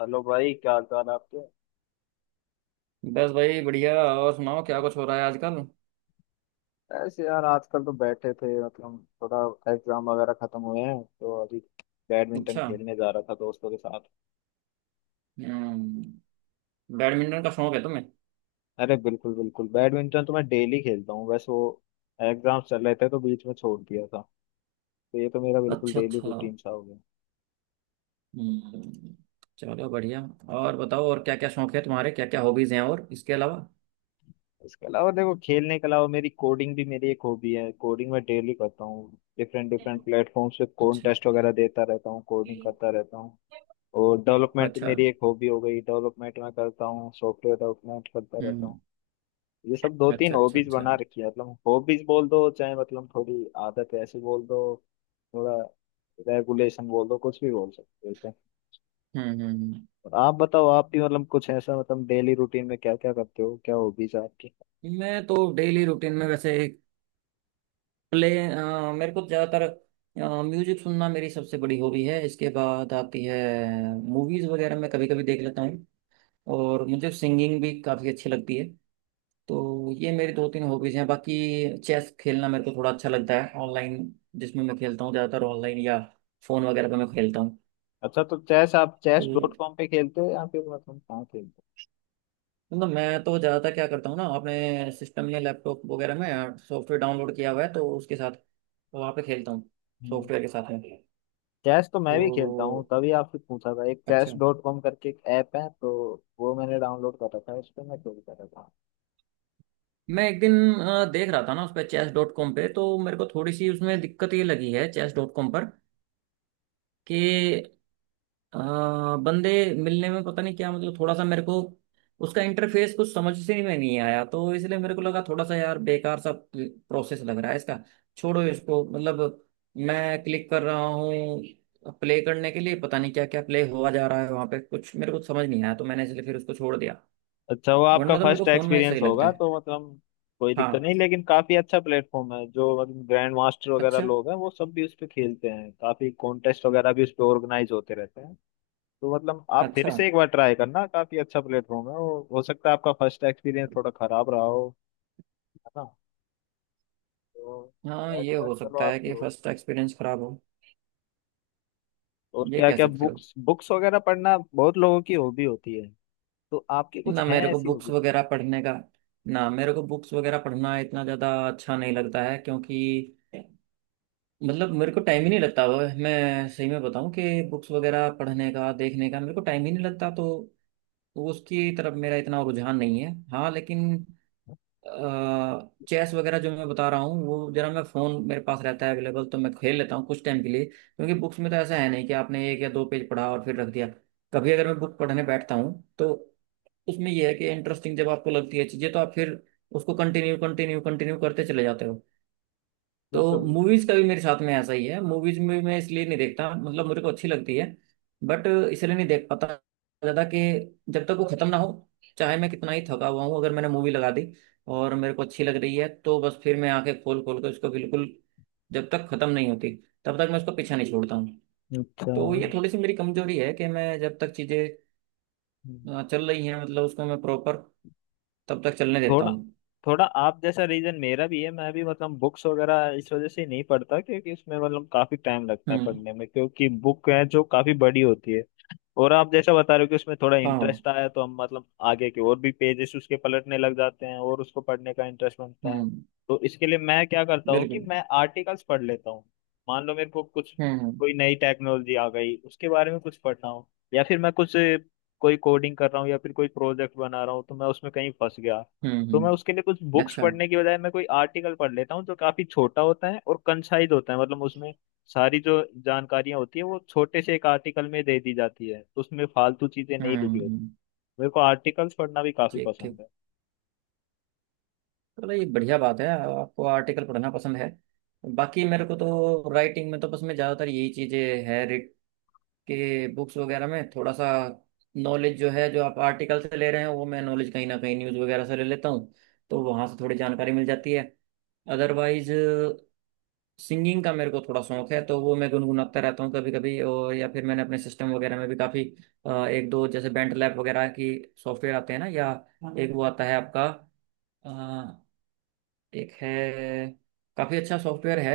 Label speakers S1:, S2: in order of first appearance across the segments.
S1: Hello भाई क्या हाल चाल है आपके।
S2: बस भाई बढ़िया। और सुनाओ क्या कुछ हो रहा है आजकल?
S1: ऐसे यार आजकल तो बैठे थे मतलब थोड़ा एग्जाम वगैरह खत्म हुए हैं तो अभी बैडमिंटन
S2: अच्छा।
S1: खेलने जा रहा था दोस्तों के साथ।
S2: हम्म। बैडमिंटन का शौक है तुम्हें?
S1: अरे बिल्कुल बिल्कुल बैडमिंटन तो मैं डेली खेलता हूँ, बस वो एग्जाम चल रहे थे तो बीच में छोड़ दिया था। तो ये तो मेरा बिल्कुल
S2: अच्छा
S1: डेली
S2: अच्छा।
S1: रूटीन सा हो गया।
S2: हम्म। चलो बढ़िया। और बताओ, और क्या क्या शौक है तुम्हारे, क्या क्या हॉबीज हैं और इसके अलावा?
S1: इसके अलावा देखो, खेलने के अलावा मेरी कोडिंग भी मेरी एक हॉबी है, कोडिंग मैं डेली करता हूँ। डिफरेंट डिफरेंट
S2: अच्छा
S1: प्लेटफॉर्म्स पे कॉन्टेस्ट वगैरह देता रहता हूँ, कोडिंग करता रहता हूँ। और डेवलपमेंट
S2: अच्छा।
S1: मेरी एक हॉबी हो गई, डेवलपमेंट मैं करता हूँ, सॉफ्टवेयर डेवलपमेंट करता रहता हूँ।
S2: हम्म।
S1: ये सब दो तीन
S2: अच्छा अच्छा
S1: हॉबीज
S2: अच्छा।
S1: बना रखी है, मतलब हॉबीज बोल दो चाहे, मतलब थोड़ी आदत ऐसी बोल दो, थोड़ा रेगुलेशन बोल दो, कुछ भी बोल सकते हो इसे।
S2: हम्म हम्म हम्म।
S1: और आप बताओ, आप भी मतलब कुछ ऐसा मतलब डेली रूटीन में क्या क्या करते हो, क्या हॉबीज है आपकी?
S2: मैं तो डेली रूटीन में वैसे मेरे को ज़्यादातर म्यूजिक सुनना मेरी सबसे बड़ी हॉबी है। इसके बाद आती है मूवीज़ वगैरह, मैं कभी कभी देख लेता हूँ। और मुझे सिंगिंग भी काफ़ी अच्छी लगती है। तो ये मेरी दो तीन हॉबीज़ हैं। बाकी चेस खेलना मेरे को थोड़ा अच्छा लगता है ऑनलाइन, जिसमें मैं खेलता हूँ ज़्यादातर ऑनलाइन या फ़ोन वगैरह पे मैं खेलता हूँ।
S1: अच्छा, तो चेस आप
S2: तो
S1: चेस डॉट कॉम पे खेलते हो या फिर मतलब कहाँ खेलते
S2: मतलब मैं तो ज़्यादातर क्या करता हूँ ना, अपने सिस्टम या लैपटॉप वगैरह में सॉफ्टवेयर डाउनलोड किया हुआ है, तो उसके साथ वहाँ पे खेलता हूँ,
S1: हो? हम्म।
S2: सॉफ्टवेयर के साथ में।
S1: चेस तो मैं भी खेलता हूँ,
S2: तो
S1: तभी आपसे पूछा था। एक चेस
S2: अच्छा।
S1: डॉट कॉम करके एक ऐप है, तो वो मैंने डाउनलोड कर रखा है, उस पर मैं खेलता रहता हूँ।
S2: मैं एक दिन देख रहा था ना उस पर, चेस डॉट कॉम पे, chess.com पे, तो मेरे को थोड़ी सी उसमें दिक्कत ये लगी है चेस डॉट कॉम पर कि अ, बंदे मिलने में पता नहीं क्या, मतलब थोड़ा सा मेरे को उसका इंटरफेस कुछ समझ से में नहीं आया। तो इसलिए मेरे को लगा थोड़ा सा, यार बेकार सा प्रोसेस लग रहा है इसका। छोड़ो इसको, मतलब मैं क्लिक कर रहा हूँ प्ले करने के लिए, पता नहीं क्या क्या प्ले हुआ जा रहा है वहां पे, कुछ मेरे को समझ नहीं आया। तो मैंने इसलिए फिर उसको छोड़ दिया।
S1: अच्छा, वो आपका
S2: वरना तो मेरे को
S1: फर्स्ट
S2: फोन में
S1: एक्सपीरियंस
S2: सही लगता
S1: होगा
S2: है।
S1: तो मतलब कोई दिक्कत
S2: हाँ।
S1: नहीं, लेकिन काफी अच्छा प्लेटफॉर्म है। जो मतलब ग्रैंड मास्टर वगैरह
S2: अच्छा।
S1: लोग हैं वो सब भी उस पे खेलते हैं, काफी कॉन्टेस्ट वगैरह भी उस पे ऑर्गेनाइज होते रहते हैं। तो मतलब आप फिर
S2: अच्छा।
S1: से एक बार ट्राई करना, काफी अच्छा प्लेटफॉर्म है वो, हो सकता है आपका फर्स्ट एक्सपीरियंस थोड़ा खराब रहा हो, है ना? तो
S2: हाँ,
S1: चेस
S2: ये हो
S1: चलो
S2: सकता है
S1: आपकी
S2: कि
S1: हो।
S2: फर्स्ट एक्सपीरियंस खराब हो।
S1: और
S2: ये
S1: क्या
S2: कह
S1: क्या
S2: सकते हो।
S1: बुक्स, बुक्स वगैरह पढ़ना बहुत लोगों की हॉबी होती है, तो आपकी कुछ
S2: ना
S1: है
S2: मेरे को
S1: ऐसी
S2: बुक्स
S1: हॉबी?
S2: वगैरह पढ़ने का ना, मेरे को बुक्स वगैरह पढ़ना इतना ज़्यादा अच्छा नहीं लगता है, क्योंकि मतलब मेरे को टाइम ही नहीं लगता वो। मैं सही में बताऊं कि बुक्स वगैरह पढ़ने का देखने का मेरे को टाइम ही नहीं लगता। तो उसकी तरफ मेरा इतना रुझान नहीं है। हाँ लेकिन चेस वगैरह जो मैं बता रहा हूँ, वो जरा, मैं फ़ोन मेरे पास रहता है अवेलेबल, तो मैं खेल लेता हूँ कुछ टाइम के लिए। क्योंकि बुक्स में तो ऐसा है नहीं कि आपने एक या दो पेज पढ़ा और फिर रख दिया। कभी अगर मैं बुक पढ़ने बैठता हूँ तो उसमें यह है कि इंटरेस्टिंग जब आपको लगती है चीजें तो आप फिर उसको कंटिन्यू कंटिन्यू कंटिन्यू करते चले जाते हो।
S1: बिल्कुल
S2: तो
S1: बिल्कुल।
S2: मूवीज का भी मेरे साथ में ऐसा ही है। मूवीज में मैं इसलिए नहीं देखता, मतलब मेरे को अच्छी लगती है बट इसलिए नहीं देख पाता ज्यादा कि जब तक वो खत्म ना हो, चाहे मैं कितना ही थका हुआ हूँ, अगर मैंने मूवी लगा दी और मेरे को अच्छी लग रही है तो बस फिर मैं आंखें खोल खोल के उसको, बिल्कुल जब तक खत्म नहीं होती तब तक मैं उसको पीछा नहीं छोड़ता हूँ।
S1: अच्छा,
S2: तो ये थोड़ी सी मेरी कमजोरी है कि मैं जब तक चीजें, हाँ, चल रही है, मतलब उसको मैं प्रॉपर तब तक चलने देता
S1: थोड़ा
S2: हूँ।
S1: थोड़ा आप जैसा रीजन मेरा भी है, मैं भी मतलब बुक्स वगैरह इस वजह से नहीं पढ़ता क्योंकि उसमें मतलब काफी टाइम लगता है
S2: हम्म।
S1: पढ़ने में, क्योंकि बुक है जो काफी बड़ी होती है। और आप जैसा बता रहे हो कि उसमें थोड़ा
S2: हाँ।
S1: इंटरेस्ट आया तो हम मतलब आगे के और भी पेजेस उसके पलटने लग जाते हैं और उसको पढ़ने का इंटरेस्ट बनता है।
S2: हम्म।
S1: तो इसके लिए मैं क्या करता हूँ कि
S2: बिल्कुल।
S1: मैं आर्टिकल्स पढ़ लेता हूँ। मान लो मेरे को कुछ
S2: हम्म हम्म
S1: कोई नई टेक्नोलॉजी आ गई, उसके बारे में कुछ पढ़ना हो, या फिर मैं कुछ कोई कोडिंग कर रहा हूँ या फिर कोई प्रोजेक्ट बना रहा हूँ तो मैं उसमें कहीं फंस गया,
S2: हम्म,
S1: तो मैं
S2: हम्म,
S1: उसके लिए कुछ बुक्स
S2: अच्छा,
S1: पढ़ने की बजाय मैं कोई आर्टिकल पढ़ लेता हूँ, जो काफी छोटा होता है और कंसाइज होता है, मतलब उसमें सारी जो जानकारियां होती है वो छोटे से एक आर्टिकल में दे दी जाती है, उसमें फालतू चीजें
S2: हम्म
S1: नहीं लिखी होती।
S2: हम्म,
S1: मेरे को आर्टिकल्स पढ़ना भी काफी
S2: ठीक ठीक।
S1: पसंद है।
S2: चलो ये बढ़िया बात है। आपको आर्टिकल पढ़ना पसंद है। बाकी मेरे को तो राइटिंग में तो बस मैं ज़्यादातर यही चीज़ें है, रिट के बुक्स वगैरह में थोड़ा सा नॉलेज जो है, जो आप आर्टिकल से ले रहे हैं, वो मैं नॉलेज कहीं ना कहीं न्यूज़ वगैरह से ले लेता हूँ। तो वहाँ से थोड़ी जानकारी मिल जाती है। अदरवाइज सिंगिंग का मेरे को थोड़ा शौक है, तो वो मैं गुनगुनाता रहता हूँ कभी कभी। और या फिर मैंने अपने सिस्टम वगैरह में भी काफ़ी, एक दो जैसे बेंट लैब वगैरह की सॉफ्टवेयर आते हैं ना, या एक वो आता है आपका, अ, एक है, काफ़ी अच्छा सॉफ्टवेयर है,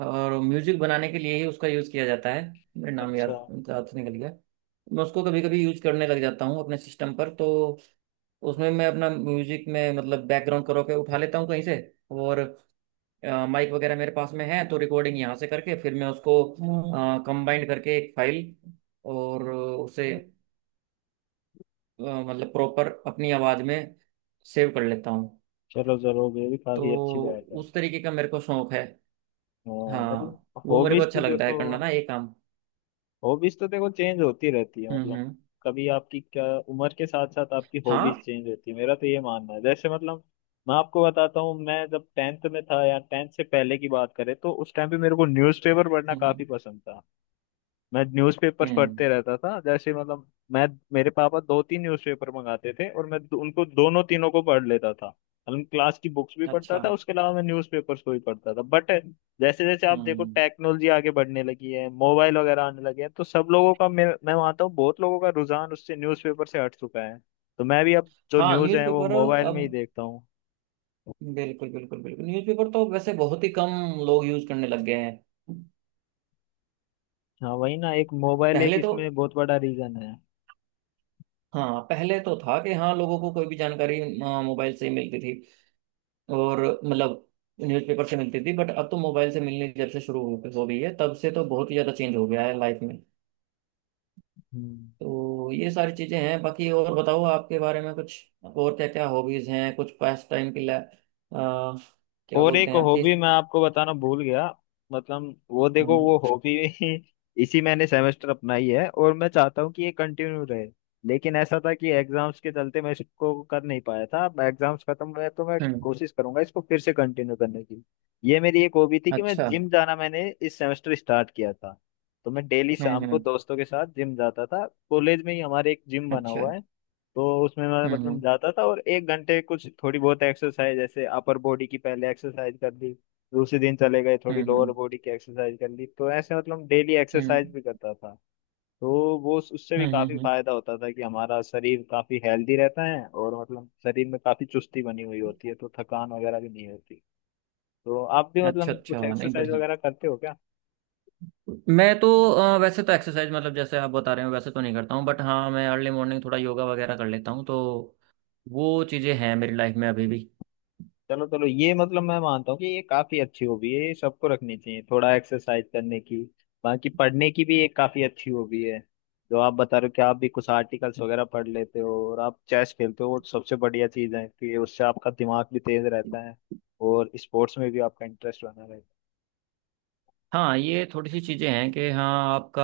S2: और म्यूजिक बनाने के लिए ही उसका यूज़ किया जाता है। मेरा नाम
S1: अच्छा,
S2: याद, याद से निकल गया। मैं उसको कभी कभी यूज़ करने लग जाता हूँ अपने सिस्टम पर, तो उसमें मैं अपना म्यूजिक में मतलब बैकग्राउंड करो के उठा लेता हूँ कहीं से। और माइक वगैरह मेरे पास में है, तो रिकॉर्डिंग यहाँ से करके फिर मैं उसको कंबाइंड करके एक फाइल, और उसे मतलब प्रॉपर अपनी आवाज़ में सेव कर लेता हूँ।
S1: चलो जरूर ये भी काफी अच्छी
S2: तो
S1: बात है।
S2: उस तरीके का मेरे को शौक है।
S1: हाँ, मतलब
S2: हाँ वो मेरे को
S1: हॉबीज तो
S2: अच्छा लगता है
S1: देखो
S2: करना ना, ये काम।
S1: हॉबीज तो देखो चेंज होती रहती है मतलब,
S2: हम्म,
S1: कभी आपकी क्या उम्र के साथ साथ आपकी हॉबीज
S2: हाँ,
S1: चेंज होती है, मेरा तो ये मानना है। जैसे मतलब मैं आपको बताता हूँ, मैं जब टेंथ में था या टेंथ से पहले की बात करें तो उस टाइम पे मेरे को न्यूज़पेपर पढ़ना काफी
S2: हम्म
S1: पसंद था। मैं न्यूज़पेपर्स
S2: हम्म।
S1: पढ़ते रहता था, जैसे मतलब मैं मेरे पापा दो तीन न्यूज़पेपर मंगाते थे और मैं उनको दोनों तीनों को पढ़ लेता था। मतलब क्लास की बुक्स भी पढ़ता
S2: अच्छा।
S1: था, उसके अलावा मैं न्यूज़पेपर्स को भी पढ़ता था, बट जैसे जैसे आप देखो
S2: हम्म।
S1: टेक्नोलॉजी आगे बढ़ने लगी है, मोबाइल वगैरह आने लगे हैं, तो सब लोगों का मैं मानता हूँ बहुत लोगों का रुझान उससे न्यूज़पेपर से हट चुका है। तो मैं भी अब जो
S2: हाँ
S1: न्यूज़ है वो
S2: न्यूज़पेपर,
S1: मोबाइल में
S2: अब,
S1: ही देखता हूँ।
S2: बिल्कुल बिल्कुल बिल्कुल, न्यूज़पेपर तो अब वैसे बहुत ही कम लोग यूज करने लग गए हैं।
S1: हाँ वही ना, एक मोबाइल एक
S2: पहले तो,
S1: इसमें बहुत बड़ा रीजन है।
S2: हाँ, पहले तो था कि हाँ लोगों को कोई भी जानकारी मोबाइल से ही मिलती थी और मतलब न्यूज़पेपर से मिलती थी, बट अब तो मोबाइल से मिलनी जब से शुरू हो गई है तब से तो बहुत ही ज़्यादा चेंज हो गया है लाइफ में।
S1: हम्म।
S2: तो ये सारी चीज़ें हैं। बाकी और बताओ आपके बारे में कुछ, और क्या क्या हॉबीज़ हैं कुछ पास टाइम के लिए, क्या
S1: और
S2: बोलते
S1: एक
S2: हैं आपकी?
S1: हॉबी मैं आपको बताना भूल गया, मतलब वो देखो
S2: हम्म
S1: वो हॉबी। इसी मैंने सेमेस्टर अपनाई है और मैं चाहता हूँ कि ये कंटिन्यू रहे। लेकिन ऐसा था कि एग्जाम्स के चलते मैं इसको कर नहीं पाया था, अब एग्जाम्स खत्म हुए हैं, तो मैं
S2: हम्म,
S1: कोशिश करूंगा इसको फिर से कंटिन्यू करने की। ये मेरी एक हॉबी थी कि मैं
S2: अच्छा।
S1: जिम जाना मैंने इस सेमेस्टर स्टार्ट किया था। तो मैं डेली शाम को
S2: हम्म।
S1: दोस्तों के साथ जिम जाता था, कॉलेज में ही हमारे एक जिम बना
S2: अच्छा।
S1: हुआ है। तो उसमें मैं
S2: हम्म हम्म
S1: मतलब जाता था और 1 घंटे कुछ थोड़ी बहुत एक्सरसाइज, जैसे अपर बॉडी की पहले एक्सरसाइज कर ली, दूसरे दिन चले गए थोड़ी
S2: हम्म
S1: लोअर
S2: हम्म
S1: बॉडी की एक्सरसाइज कर ली, तो ऐसे मतलब डेली
S2: हम्म
S1: एक्सरसाइज भी करता था। तो वो उससे भी
S2: हम्म
S1: काफी
S2: हम्म,
S1: फायदा होता था कि हमारा शरीर काफी हेल्दी रहता है और मतलब शरीर में काफी चुस्ती बनी हुई होती है, तो थकान वगैरह भी नहीं होती। तो आप भी
S2: अच्छा
S1: मतलब
S2: अच्छा।
S1: कुछ
S2: नहीं
S1: एक्सरसाइज
S2: बढ़िया।
S1: वगैरह करते हो क्या?
S2: मैं तो वैसे तो एक्सरसाइज मतलब जैसे आप बता रहे हो वैसे तो नहीं करता हूँ, बट हाँ मैं अर्ली मॉर्निंग थोड़ा योगा वगैरह कर लेता हूँ, तो वो चीज़ें हैं मेरी लाइफ में अभी भी।
S1: चलो चलो ये मतलब मैं मानता हूँ कि ये काफी अच्छी हॉबी है, ये सबको रखनी चाहिए थोड़ा एक्सरसाइज करने की। बाकी पढ़ने की भी एक काफी अच्छी हॉबी है, जो आप बता रहे हो कि आप भी कुछ आर्टिकल्स वगैरह पढ़ लेते हो, और आप चेस खेलते हो, वो सबसे बढ़िया चीज है कि उससे आपका दिमाग भी तेज रहता है और स्पोर्ट्स में भी आपका इंटरेस्ट बना रहता है।
S2: हाँ ये थोड़ी सी चीज़ें हैं कि हाँ आपका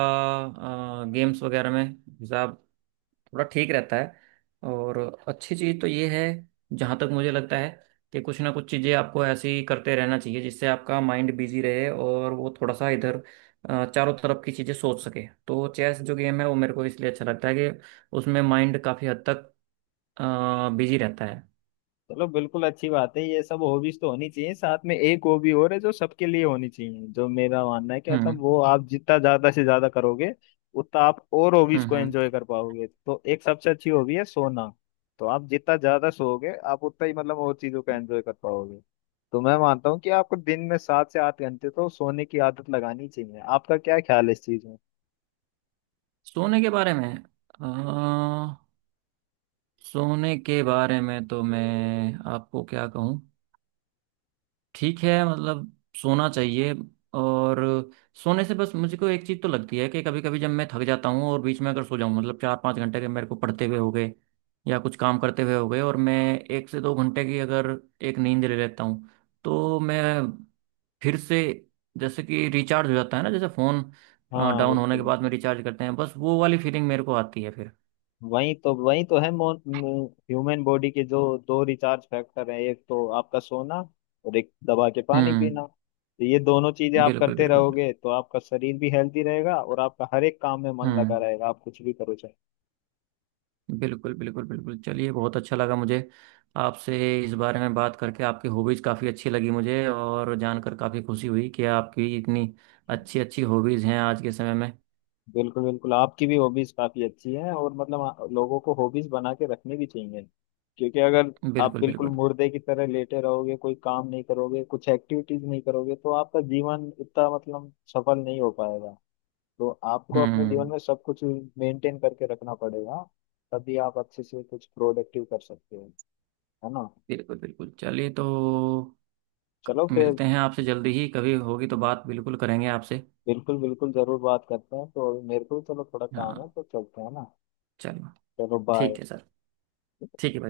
S2: गेम्स वगैरह में हिसाब थोड़ा ठीक रहता है। और अच्छी चीज़ तो ये है, जहाँ तक मुझे लगता है, कि कुछ ना कुछ चीज़ें आपको ऐसी करते रहना चाहिए जिससे आपका माइंड बिजी रहे और वो थोड़ा सा इधर चारों तरफ की चीज़ें सोच सके। तो चेस जो गेम है वो मेरे को इसलिए अच्छा लगता है कि उसमें माइंड काफ़ी हद तक बिजी रहता है।
S1: चलो बिल्कुल अच्छी बात है, ये सब हॉबीज तो होनी चाहिए। साथ में एक हॉबी और है जो सबके लिए होनी चाहिए, जो मेरा मानना है कि मतलब
S2: हम्म
S1: वो आप जितना ज्यादा से ज्यादा करोगे उतना आप और हॉबीज
S2: हम्म
S1: को
S2: हम्म।
S1: एंजॉय कर पाओगे। तो एक सबसे अच्छी हॉबी है सोना। तो आप जितना ज्यादा सोओगे आप उतना ही मतलब और चीजों को एंजॉय कर पाओगे। तो मैं मानता हूँ कि आपको दिन में 7 से 8 घंटे तो सोने की आदत लगानी चाहिए, आपका क्या ख्याल है इस चीज में?
S2: सोने के बारे में अ, सोने के बारे में तो मैं आपको क्या कहूँ? ठीक है मतलब सोना चाहिए। और सोने से बस मुझको एक चीज़ तो लगती है कि कभी कभी जब मैं थक जाता हूँ और बीच में अगर सो जाऊँ, मतलब 4-5 घंटे के मेरे को पढ़ते हुए हो गए या कुछ काम करते हुए हो गए, और मैं 1 से 2 घंटे की अगर एक नींद ले लेता हूँ तो मैं फिर से जैसे कि रिचार्ज हो जाता है ना, जैसे फ़ोन
S1: हाँ
S2: डाउन होने के
S1: बिल्कुल।
S2: बाद में रिचार्ज करते हैं, बस वो वाली फीलिंग मेरे को आती है फिर।
S1: वही तो है, ह्यूमन बॉडी के जो दो रिचार्ज फैक्टर है, एक तो आपका सोना और एक दबा के पानी
S2: हम्म।
S1: पीना। तो ये दोनों चीजें आप
S2: बिल्कुल
S1: करते
S2: बिल्कुल।
S1: रहोगे तो आपका शरीर भी हेल्दी रहेगा और आपका हर एक काम में मन लगा
S2: हम्म।
S1: रहेगा, आप कुछ भी करो चाहे।
S2: बिल्कुल बिल्कुल बिल्कुल, चलिए बहुत अच्छा लगा मुझे आपसे इस बारे में बात करके। आपकी हॉबीज़ काफ़ी अच्छी लगी मुझे और जानकर काफ़ी खुशी हुई कि आपकी इतनी अच्छी अच्छी हॉबीज़ हैं आज के समय में।
S1: बिल्कुल बिल्कुल आपकी भी हॉबीज काफी अच्छी हैं, और मतलब लोगों को हॉबीज बना के रखनी भी चाहिए, क्योंकि अगर आप
S2: बिल्कुल
S1: बिल्कुल
S2: बिल्कुल।
S1: मुर्दे की तरह लेटे रहोगे, कोई काम नहीं करोगे, कुछ एक्टिविटीज नहीं करोगे, तो आपका जीवन इतना मतलब सफल नहीं हो पाएगा। तो आपको अपने जीवन
S2: हम्म।
S1: में सब कुछ मेंटेन करके रखना पड़ेगा, तभी आप अच्छे से कुछ प्रोडक्टिव कर सकते हो, है ना?
S2: बिल्कुल बिल्कुल चलिए तो,
S1: चलो फिर।
S2: मिलते हैं आपसे जल्दी ही, कभी होगी तो बात बिल्कुल करेंगे आपसे।
S1: बिल्कुल बिल्कुल जरूर बात करते हैं, तो मेरे को भी चलो थोड़ा काम
S2: हाँ।
S1: है तो चलते हैं ना।
S2: चलो।
S1: चलो बाय।
S2: ठीक है सर। ठीक है भाई।